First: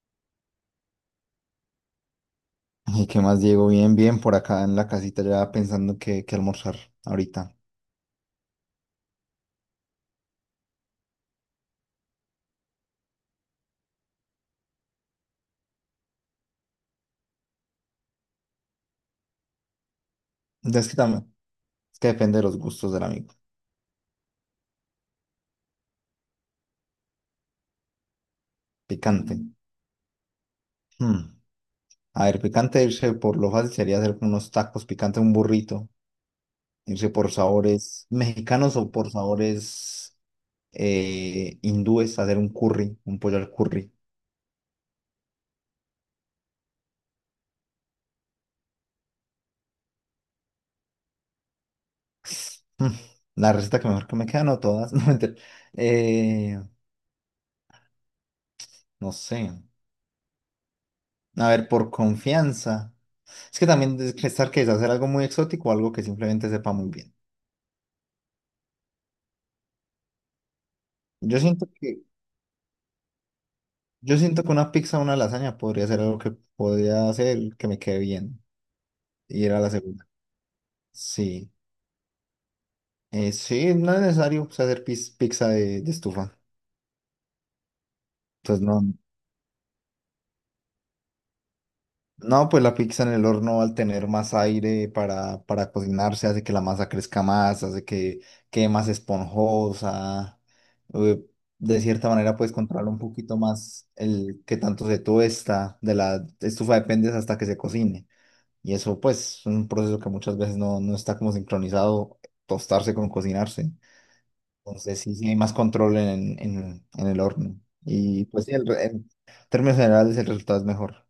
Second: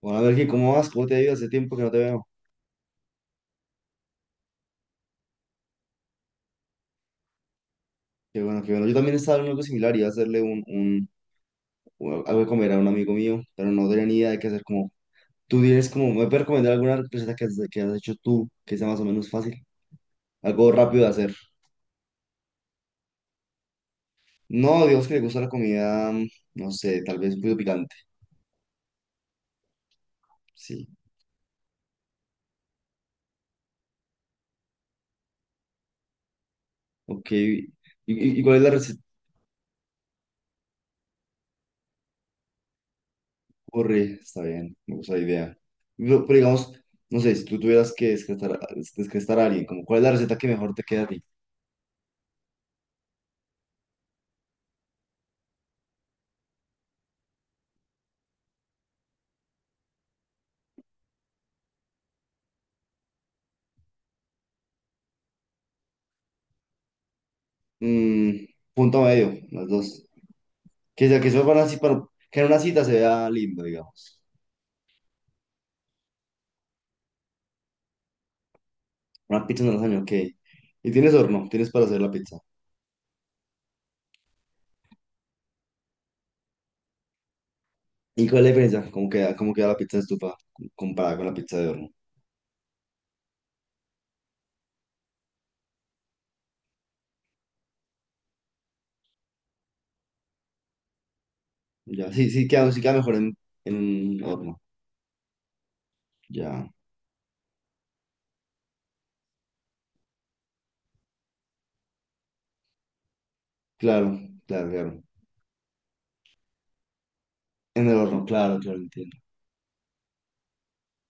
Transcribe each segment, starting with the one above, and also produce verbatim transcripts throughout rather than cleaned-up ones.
Bueno, Melqui, ¿cómo vas? ¿Cómo te ha ido? Hace tiempo que no te veo. ¿Y qué más, Diego? Bien, bien, por acá en la casita ya pensando qué, qué almorzar ahorita. Qué bueno, qué bueno. Yo también estaba en algo similar, iba a hacerle un, un, un- algo de comer a un amigo mío, pero no tenía ni idea de qué hacer. Como, tú tienes como, ¿me puedes recomendar alguna receta que has, que has hecho tú que sea más o menos fácil? Algo Es que rápido de hacer. también, es que depende de los gustos del amigo. No, Dios que le gusta la comida, mm, no sé, tal vez un poquito picante. Picante. Sí, Mm. A ver, picante, irse por lo fácil sería hacer con unos tacos, picante un burrito, irse ok. por ¿Y, sabores y- y cuál es la mexicanos o receta? por sabores eh, hindúes, hacer un curry, un pollo al curry. Corre, está bien, me gusta la idea. Pero, pero digamos, no sé, si tú tuvieras que descartar, descartar a alguien, como, ¿cuál es la receta que mejor te queda a ti? Mm. La receta que mejor que me queda, no todas, no mentira. Eh, no sé. A ver, por confianza. Es que también estar que es hacer algo muy exótico o algo que simplemente sepa muy bien. Mm, punto medio, las dos. Que sea que Yo eso van siento así para que, que en una cita se vea lindo, yo digamos. siento que una pizza o una lasaña podría ser algo que podría hacer que me quede bien. Y Una era pizza la en el año, segunda. ok. Y tienes horno, Sí. tienes para hacer la pizza. Eh, sí, no es necesario pues, hacer pis- pizza de, de estufa. ¿Y cuál es la Entonces no. diferencia? ¿Cómo queda, cómo queda la pizza de estufa comparada con la pizza de horno? No, pues la pizza en el horno, al tener más aire para, para cocinarse, hace que la masa crezca más, hace que quede más esponjosa. eh, De cierta Ya, sí, manera sí puedes queda, sí controlar queda un mejor en, poquito en más un el que horno. tanto se tuesta; de la Ya, estufa dependes hasta que se cocine. Y eso pues es un proceso que muchas veces no, no está como sincronizado, tostarse con cocinarse. claro, claro, Entonces claro. sí, sí hay más control en, en, en el horno. En el horno, Y pues sí, claro, el, claro, re- en entiendo. términos generales el resultado es mejor.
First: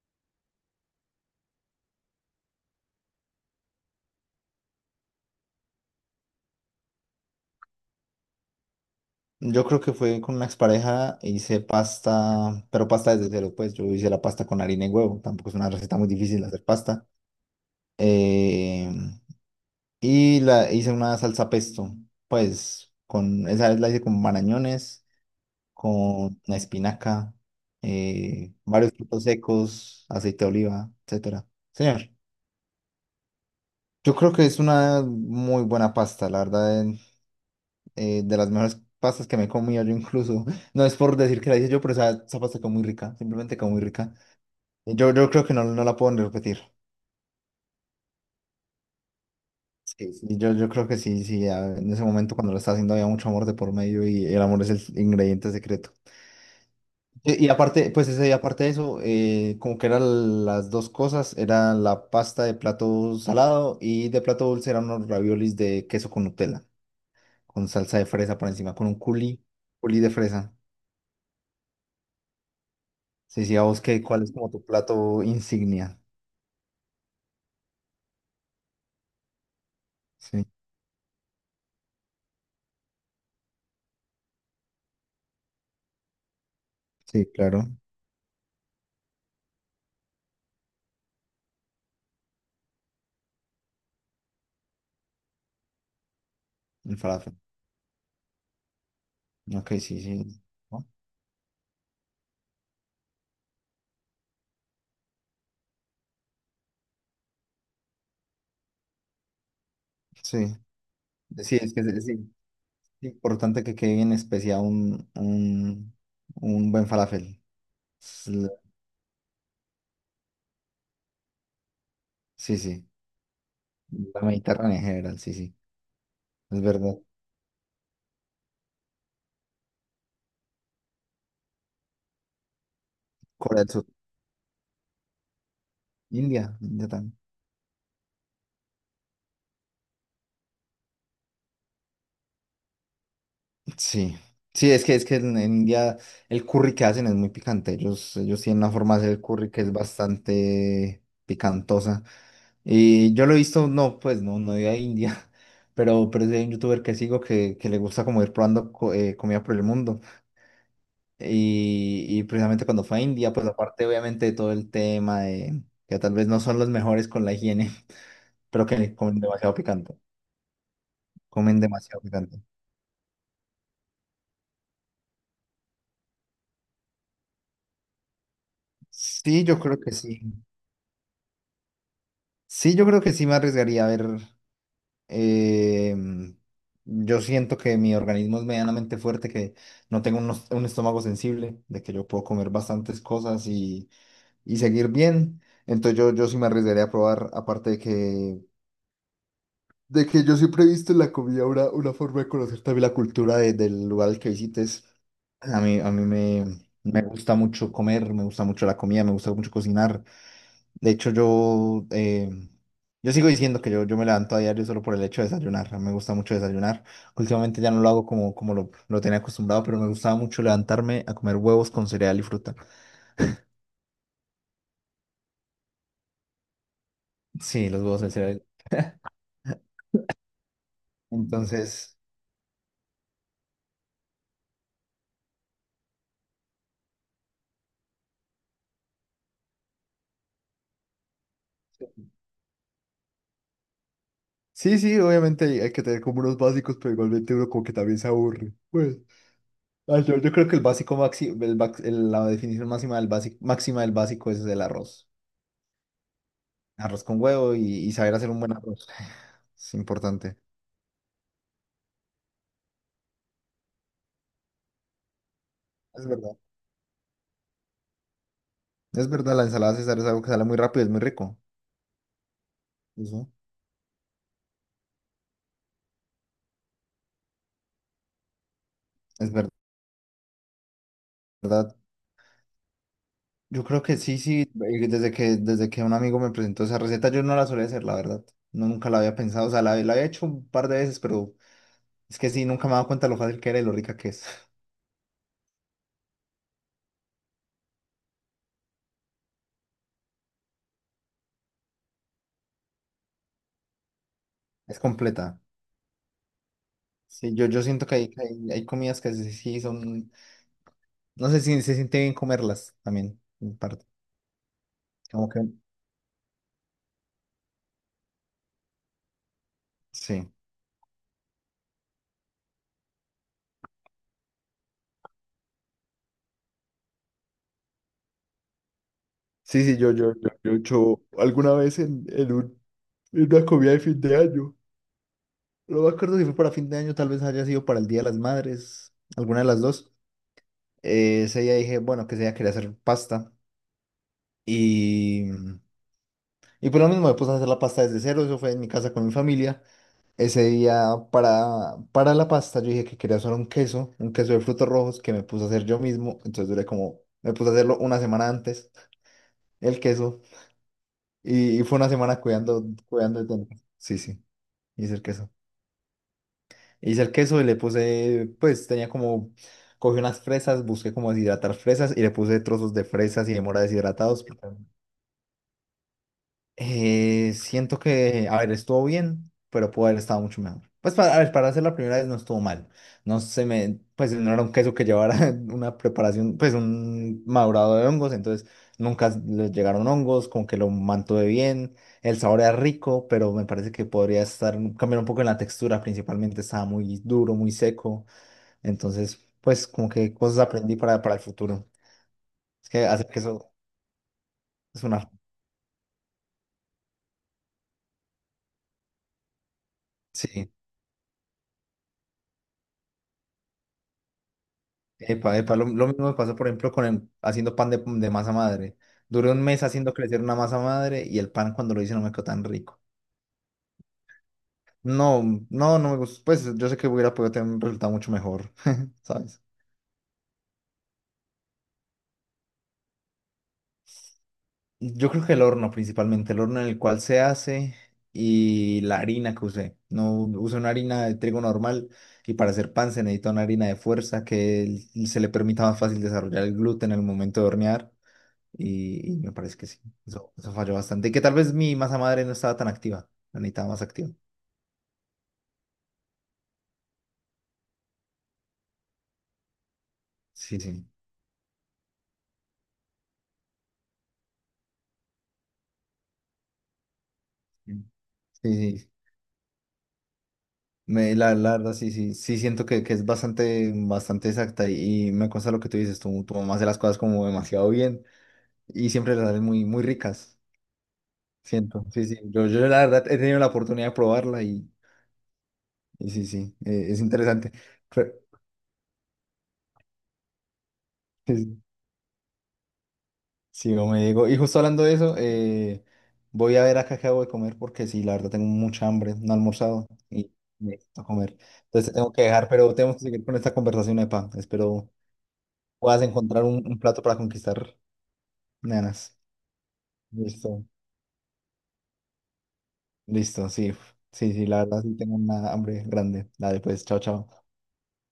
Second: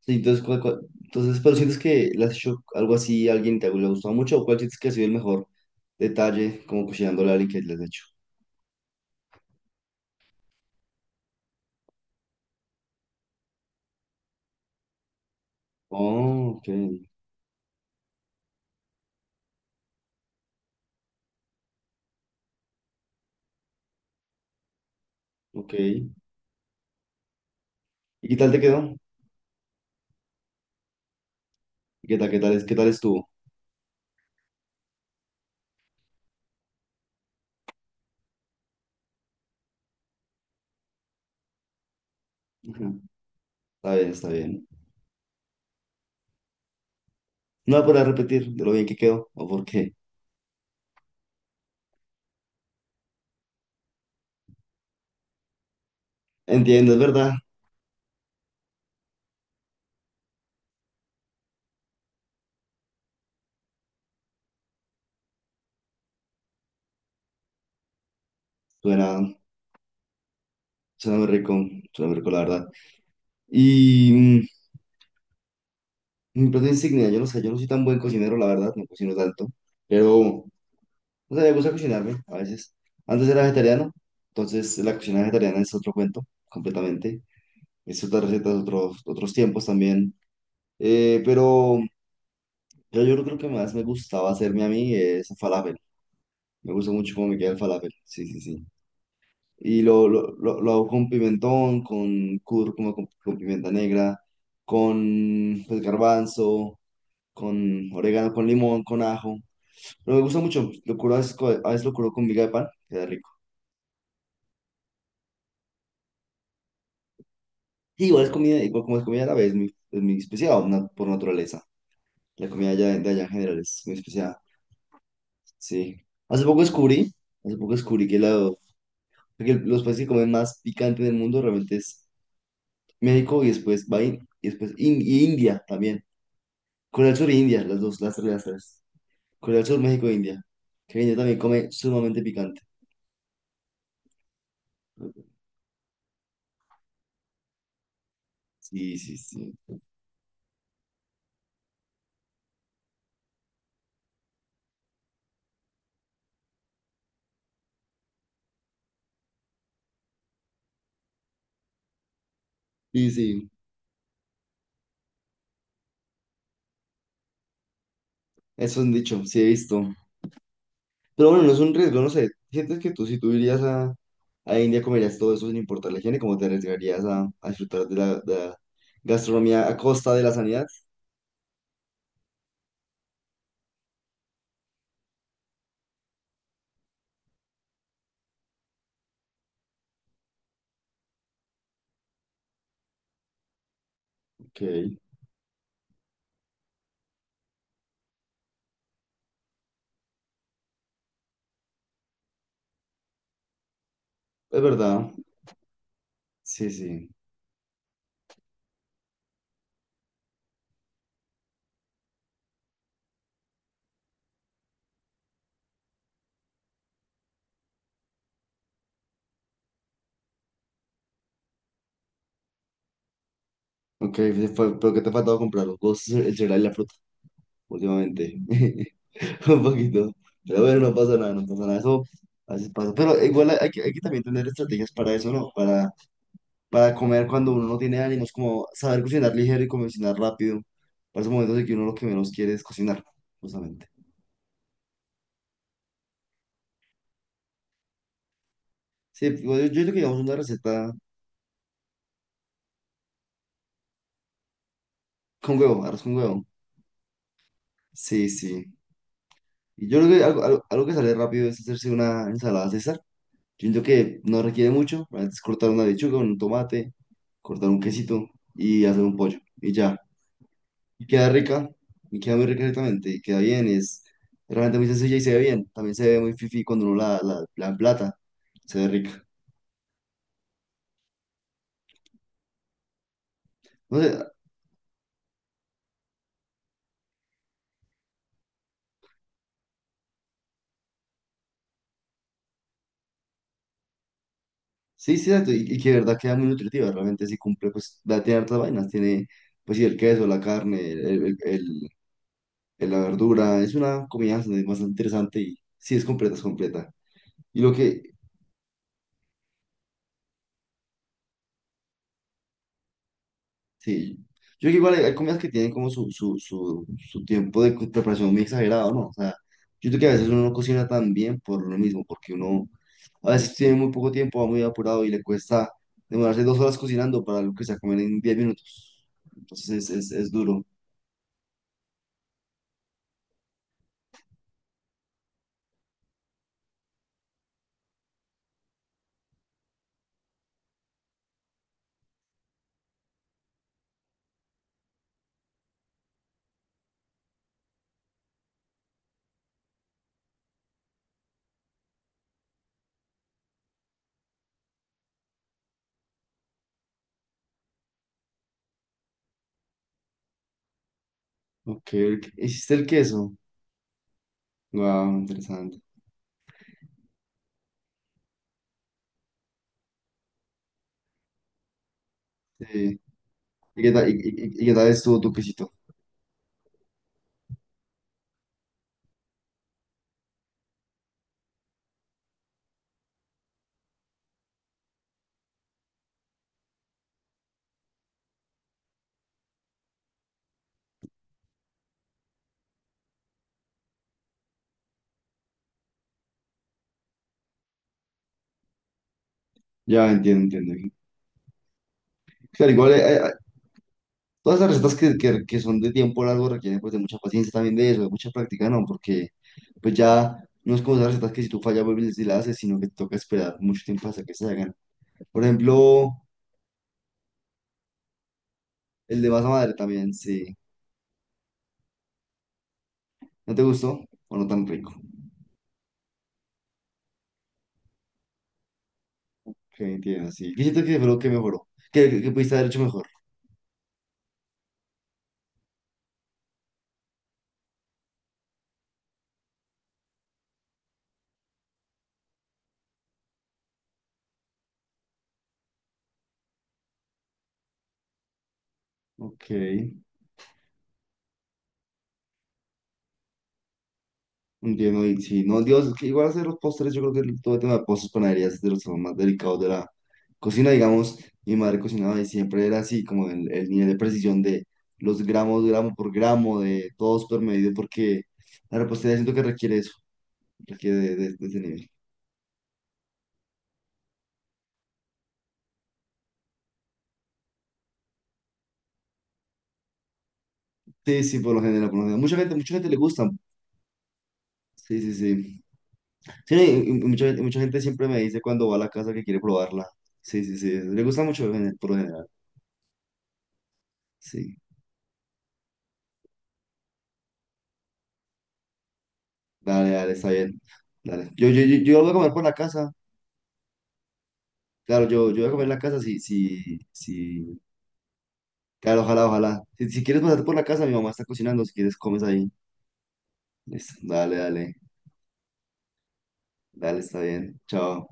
Sí, entonces, ¿cuál- cuál- entonces, pero sientes que le has hecho algo así a alguien y te ha le ha gustado mucho, o cuál sientes que ha sido el mejor detalle como cocinando a alguien que le has hecho? Yo creo que fue con una expareja, hice pasta, pero pasta desde cero, pues yo hice la pasta con harina y huevo, tampoco es una receta muy difícil Oh, hacer ok. pasta. Eh, y la hice una salsa pesto, pues con esa vez la hice con marañones, Ok. con ¿Y una espinaca, qué tal eh, te varios quedó? frutos secos, aceite de oliva, etcétera. ¿Y Señor, ¿Qué tal, qué tal, es- qué tal estuvo? yo creo que es una muy buena pasta, la verdad, eh, de las mejores pastas que me he comido yo incluso. No es por decir que la hice yo, pero esa, esa pasta quedó muy Ujú. rica, simplemente quedó muy Está bien, rica. está bien. Y Yo, yo creo que no, no la puedo ni repetir. No voy a poder repetir de lo bien que quedó o por qué. Sí, sí. Y yo, yo creo que sí, sí, a- en ese momento cuando lo estaba haciendo había mucho amor de por medio y el amor es el ingrediente secreto. Entiendo, es verdad. Y, y aparte, pues ese, y aparte de eso, eh, como que eran las dos cosas, era la pasta de plato salado, y de plato dulce eran unos raviolis de queso con Nutella, con salsa de fresa por encima, con un Suena, culi, culi de fresa. suena muy rico, suena muy rico, la verdad. Sí, sí, a vos qué, Y ¿cuál es mm, como tu plato insignia? mi plato insignia, yo no sé, yo no soy tan buen cocinero, la verdad, no cocino tanto, pero, Sí, no sé, me gusta cocinarme a veces. Antes era vegetariano, entonces la cocina vegetariana es otro cuento, completamente. sí, claro, Es otras recetas, otros, otros tiempos también. Eh, pero... yo yo creo que que más me gustaba hacerme a mí es falafel. Me gusta el mucho cómo falafel. me queda el falafel. Sí, sí, sí. Ok, Y sí, lo, lo, sí. lo, lo ¿No? hago con pimentón, con cúrcuma, con, con pimienta negra, con pues, garbanzo, con orégano, con limón, con ajo. Pero me gusta Sí, mucho. Lo curo a veces, co- sí, a es que veces lo es, curo con sí, miga de pan. Queda es rico. importante que quede bien especial un, un, un buen falafel. Y igual Es es la- comida, igual como es comida árabe, es muy, es muy especial na- por naturaleza. La Sí, comida sí, allá- de allá en general es muy la especial. Mediterránea en general, sí, sí, Sí. Hace poco es verdad. descubrí, hace poco descubrí que, la- que los países que comen más picante del mundo realmente es México y Corea del Sur, después, va in- y después in- y India también. India, India Corea del también. Sur e India, las dos, las tres, las tres. Corea del Sur, México e India. Que India también come sumamente picante. Sí, sí, es que, es que en, en India el curry que hacen es muy picante. Ellos, ellos tienen una forma Sí, de sí, hacer el curry sí. que es bastante picantosa. Y yo lo he visto, no, pues no, no de a India, pero, pero sí hay un youtuber que sigo que, que le gusta como ir probando co- eh, comida por el mundo. Y, y precisamente cuando fue a Sí, India, pues sí. aparte obviamente de todo el tema de que tal vez no son los mejores con la higiene, pero Eso es un que comen dicho, sí he demasiado visto. picante, Pero bueno, no comen es un riesgo, demasiado no sé. picante. ¿Sientes que tú, si tú irías a, a India, comerías todo eso sin importar la higiene? ¿Cómo te arriesgarías a, a disfrutar de la, de la Sí, yo gastronomía a creo que costa sí. de la sanidad? Sí, yo creo que sí me arriesgaría a ver. Eh, yo siento que mi organismo es medianamente fuerte, que no tengo un, os- un estómago sensible, de que yo puedo comer bastantes cosas y, y Ok, seguir es bien. Entonces yo, yo sí me arriesgaría a probar, aparte de que, de que yo siempre he visto en la comida una, una forma de conocer también la cultura de- del lugar al que visites. verdad. A mí, a mí me, Sí, me sí. gusta mucho comer, me gusta mucho la comida, me gusta mucho cocinar. De hecho, yo, eh, yo sigo diciendo que yo, yo me levanto a diario solo por el hecho de desayunar. A mí me gusta mucho desayunar. Últimamente ya no lo hago como, como lo, lo tenía acostumbrado, pero me gustaba mucho levantarme a comer huevos con cereal y fruta. Ok, sí, fue- pero que te ha faltado comprar los dos, el cereal y la fruta Sí, los huevos del últimamente. cereal. Un poquito. Pero bueno, no pasa nada, no pasa nada. Entonces, Eso así pasa. Pero igual hay, hay que, hay que también tener estrategias para eso, ¿no? Para, para comer cuando uno no tiene ánimos, como saber cocinar ligero y cocinar rápido. Para esos momentos en que uno lo que menos quiere es cocinar, justamente. sí, sí, obviamente hay, hay que tener como unos básicos, pero igualmente uno como que también se aburre. Pues, Sí, igual yo, yo creo que ah, yo, llevamos yo una creo que el receta básico máximo, la definición máxima del básico, máxima del básico es el arroz. con huevo, arroz con huevo. Arroz con huevo y, y saber Sí, hacer un buen sí. arroz. Es Y yo creo que importante. algo, algo, algo que sale rápido es hacerse una ensalada César. Yo siento que no requiere mucho, es cortar una Es lechuga, verdad. un tomate, cortar un quesito y hacer Es un verdad, pollo la y ensalada ya. César es algo que sale muy rápido, es muy Y queda rico. rica, y queda muy rica exactamente, y Eso, queda bien, es realmente muy sencilla y se ve bien. También se ve muy fifi cuando uno la, la, la emplata, se ve rica. es verdad. Yo creo que No sé, sí, sí, eh, desde que, desde que un amigo me presentó esa receta, yo no la solía hacer, la verdad. No, nunca la había pensado, o sea, la, la había hecho un par de veces, pero es que sí, nunca me he dado cuenta lo fácil que era y lo rica que es. sí, sí, exacto, y, y que de verdad queda muy nutritiva, realmente sí cumple, pues da- tiene hartas vainas, tiene pues sí, el queso, la carne, el, el, el- el- la verdura, es una comida bastante Es bastante completa. interesante y sí es completa, es completa. Sí, yo, Y yo lo siento que que, hay, que hay, hay comidas que sí, sí son, no sé si se siente bien comerlas también, en parte. sí. Yo creo que igual hay, hay Como comidas que, que tienen como su, su, su, su tiempo de co- preparación muy exagerado, ¿no? O sea, yo creo que a veces sí. uno no cocina tan bien por lo mismo, porque uno a veces tiene muy poco tiempo, va muy apurado y le cuesta demorarse dos horas cocinando para algo que se va a comer en diez minutos. Sí, sí, Entonces es, yo, es, yo, es yo, yo he duro. hecho alguna vez en, en un- en una comida de fin de año. Lo me acuerdo si fue para fin de año, tal vez haya sido para el Día de las Madres, alguna de las dos. Eh, ese día dije, bueno, que ese día quería hacer pasta. Y, y por lo mismo, me puse a hacer la pasta desde cero, eso fue en mi casa con mi familia. Ese día para, para la pasta yo dije que quería hacer un queso, un queso de frutos rojos que me puse a hacer yo mismo. Entonces duré como, me puse a hacerlo una semana antes, el queso. Y, y fue una Ok, semana el- cuidando, hiciste el cuidando de queso. todo. Sí, sí, hice el Wow, queso. interesante. Hice el queso y le puse, pues tenía como, cogí unas fresas, busqué cómo deshidratar fresas y le puse trozos de Sí. fresas y de mora ¿Y qué tal, y, deshidratados. y- y- y qué tal estuvo tu quesito? Eh, siento que, a ver, estuvo bien, pero pudo haber estado mucho mejor. Pues para, a ver, para hacer la primera vez no estuvo mal. No se me, pues no era un queso que llevara una preparación, pues un madurado de hongos, entonces nunca le llegaron hongos, como que lo mantuve bien. El sabor era rico, pero me parece que podría estar, cambiar un poco en la textura, principalmente estaba muy duro, muy seco. Entonces, pues como Ya, que cosas entiendo, aprendí entiendo. para, para el futuro. Es Claro, que igual, hacer eh, que eh, eso todas las es recetas una... que, que, que son de tiempo largo requieren pues de mucha paciencia también de eso, de mucha práctica, ¿no? Porque pues ya Sí, no es como esas recetas que si tú fallas vuelves y las haces, sino que te toca esperar mucho tiempo hasta que se hagan. epa, Por epa, Lo, lo mismo ejemplo, me pasó, por ejemplo, con el- haciendo pan de, de masa madre. el de Duré un masa mes madre haciendo también, crecer una sí. masa madre y el pan cuando lo hice no me quedó tan rico. ¿No te gustó? ¿O no tan rico? No, no, no me gustó. Pues yo sé que hubiera podido tener un resultado mucho mejor, ¿sabes? Ok, entiendo, sí. ¿Qué siento que fue lo que mejoró? ¿Qué, qué, ¿qué pudiste haber hecho mejor? Yo creo que el horno principalmente, el horno en el cual se hace y la harina que usé. No usé una harina de trigo normal y para hacer pan se necesita una harina de fuerza que l- se le permita más fácil desarrollar el gluten en el momento de hornear y, y me Ok, parece que sí, eso, eso falló bastante. Y que tal vez mi masa madre no estaba tan activa, la necesitaba más activa. entiendo. Y sí, no, Dios, es que igual hacer los postres, yo creo que el- todo el tema de postres, panaderías es de los temas más delicados de la Sí, cocina, sí. digamos. Mi madre cocinaba y siempre era así, como el, el nivel de precisión de los gramos, gramo por gramo, de todo súper medido, Sí, porque la sí, sí. repostería siento que requiere eso, requiere Me- de, la, de, de la ese verdad, nivel. sí, sí, sí siento que, que es bastante, bastante exacta y, y me consta lo que tú dices, tú, tu mamá hace las cosas como demasiado bien. Y siempre las hacen muy, muy ricas, Sí, sí, por lo siento. general, por lo Sí, sí, general. Mucha yo, gente, yo mucha la gente le verdad he gusta, tenido la oportunidad de probarla y, sí, sí, sí. y sí, Sí, sí, eh, y- y es mucha, y interesante. mucha gente siempre Pero, me dice cuando va a la casa que quiere probarla. Sí, sí, sí. Le gusta mucho sí, en el- por lo general. sí, como me digo, y Sí. justo hablando de eso, eh, voy a ver acá qué hago de comer porque sí, la verdad tengo mucha hambre, no he almorzado Dale, dale, está y bien. necesito Dale. comer. Yo, yo, yo, Entonces te yo voy a tengo que comer por dejar, la pero casa. tenemos que seguir con esta conversación, Epa. Espero Claro, yo, yo voy a comer en la casa puedas si, encontrar un, si, un plato para si. conquistar Claro, nenas. ojalá, ojalá. Si, si quieres pasarte por la Listo, casa, mi mamá está cocinando. Si quieres, comes ahí. listo, sí, Listo. sí, Dale, sí, la dale. verdad sí tengo una hambre grande. Dale, pues, Dale, chao, está chao. bien. Chao.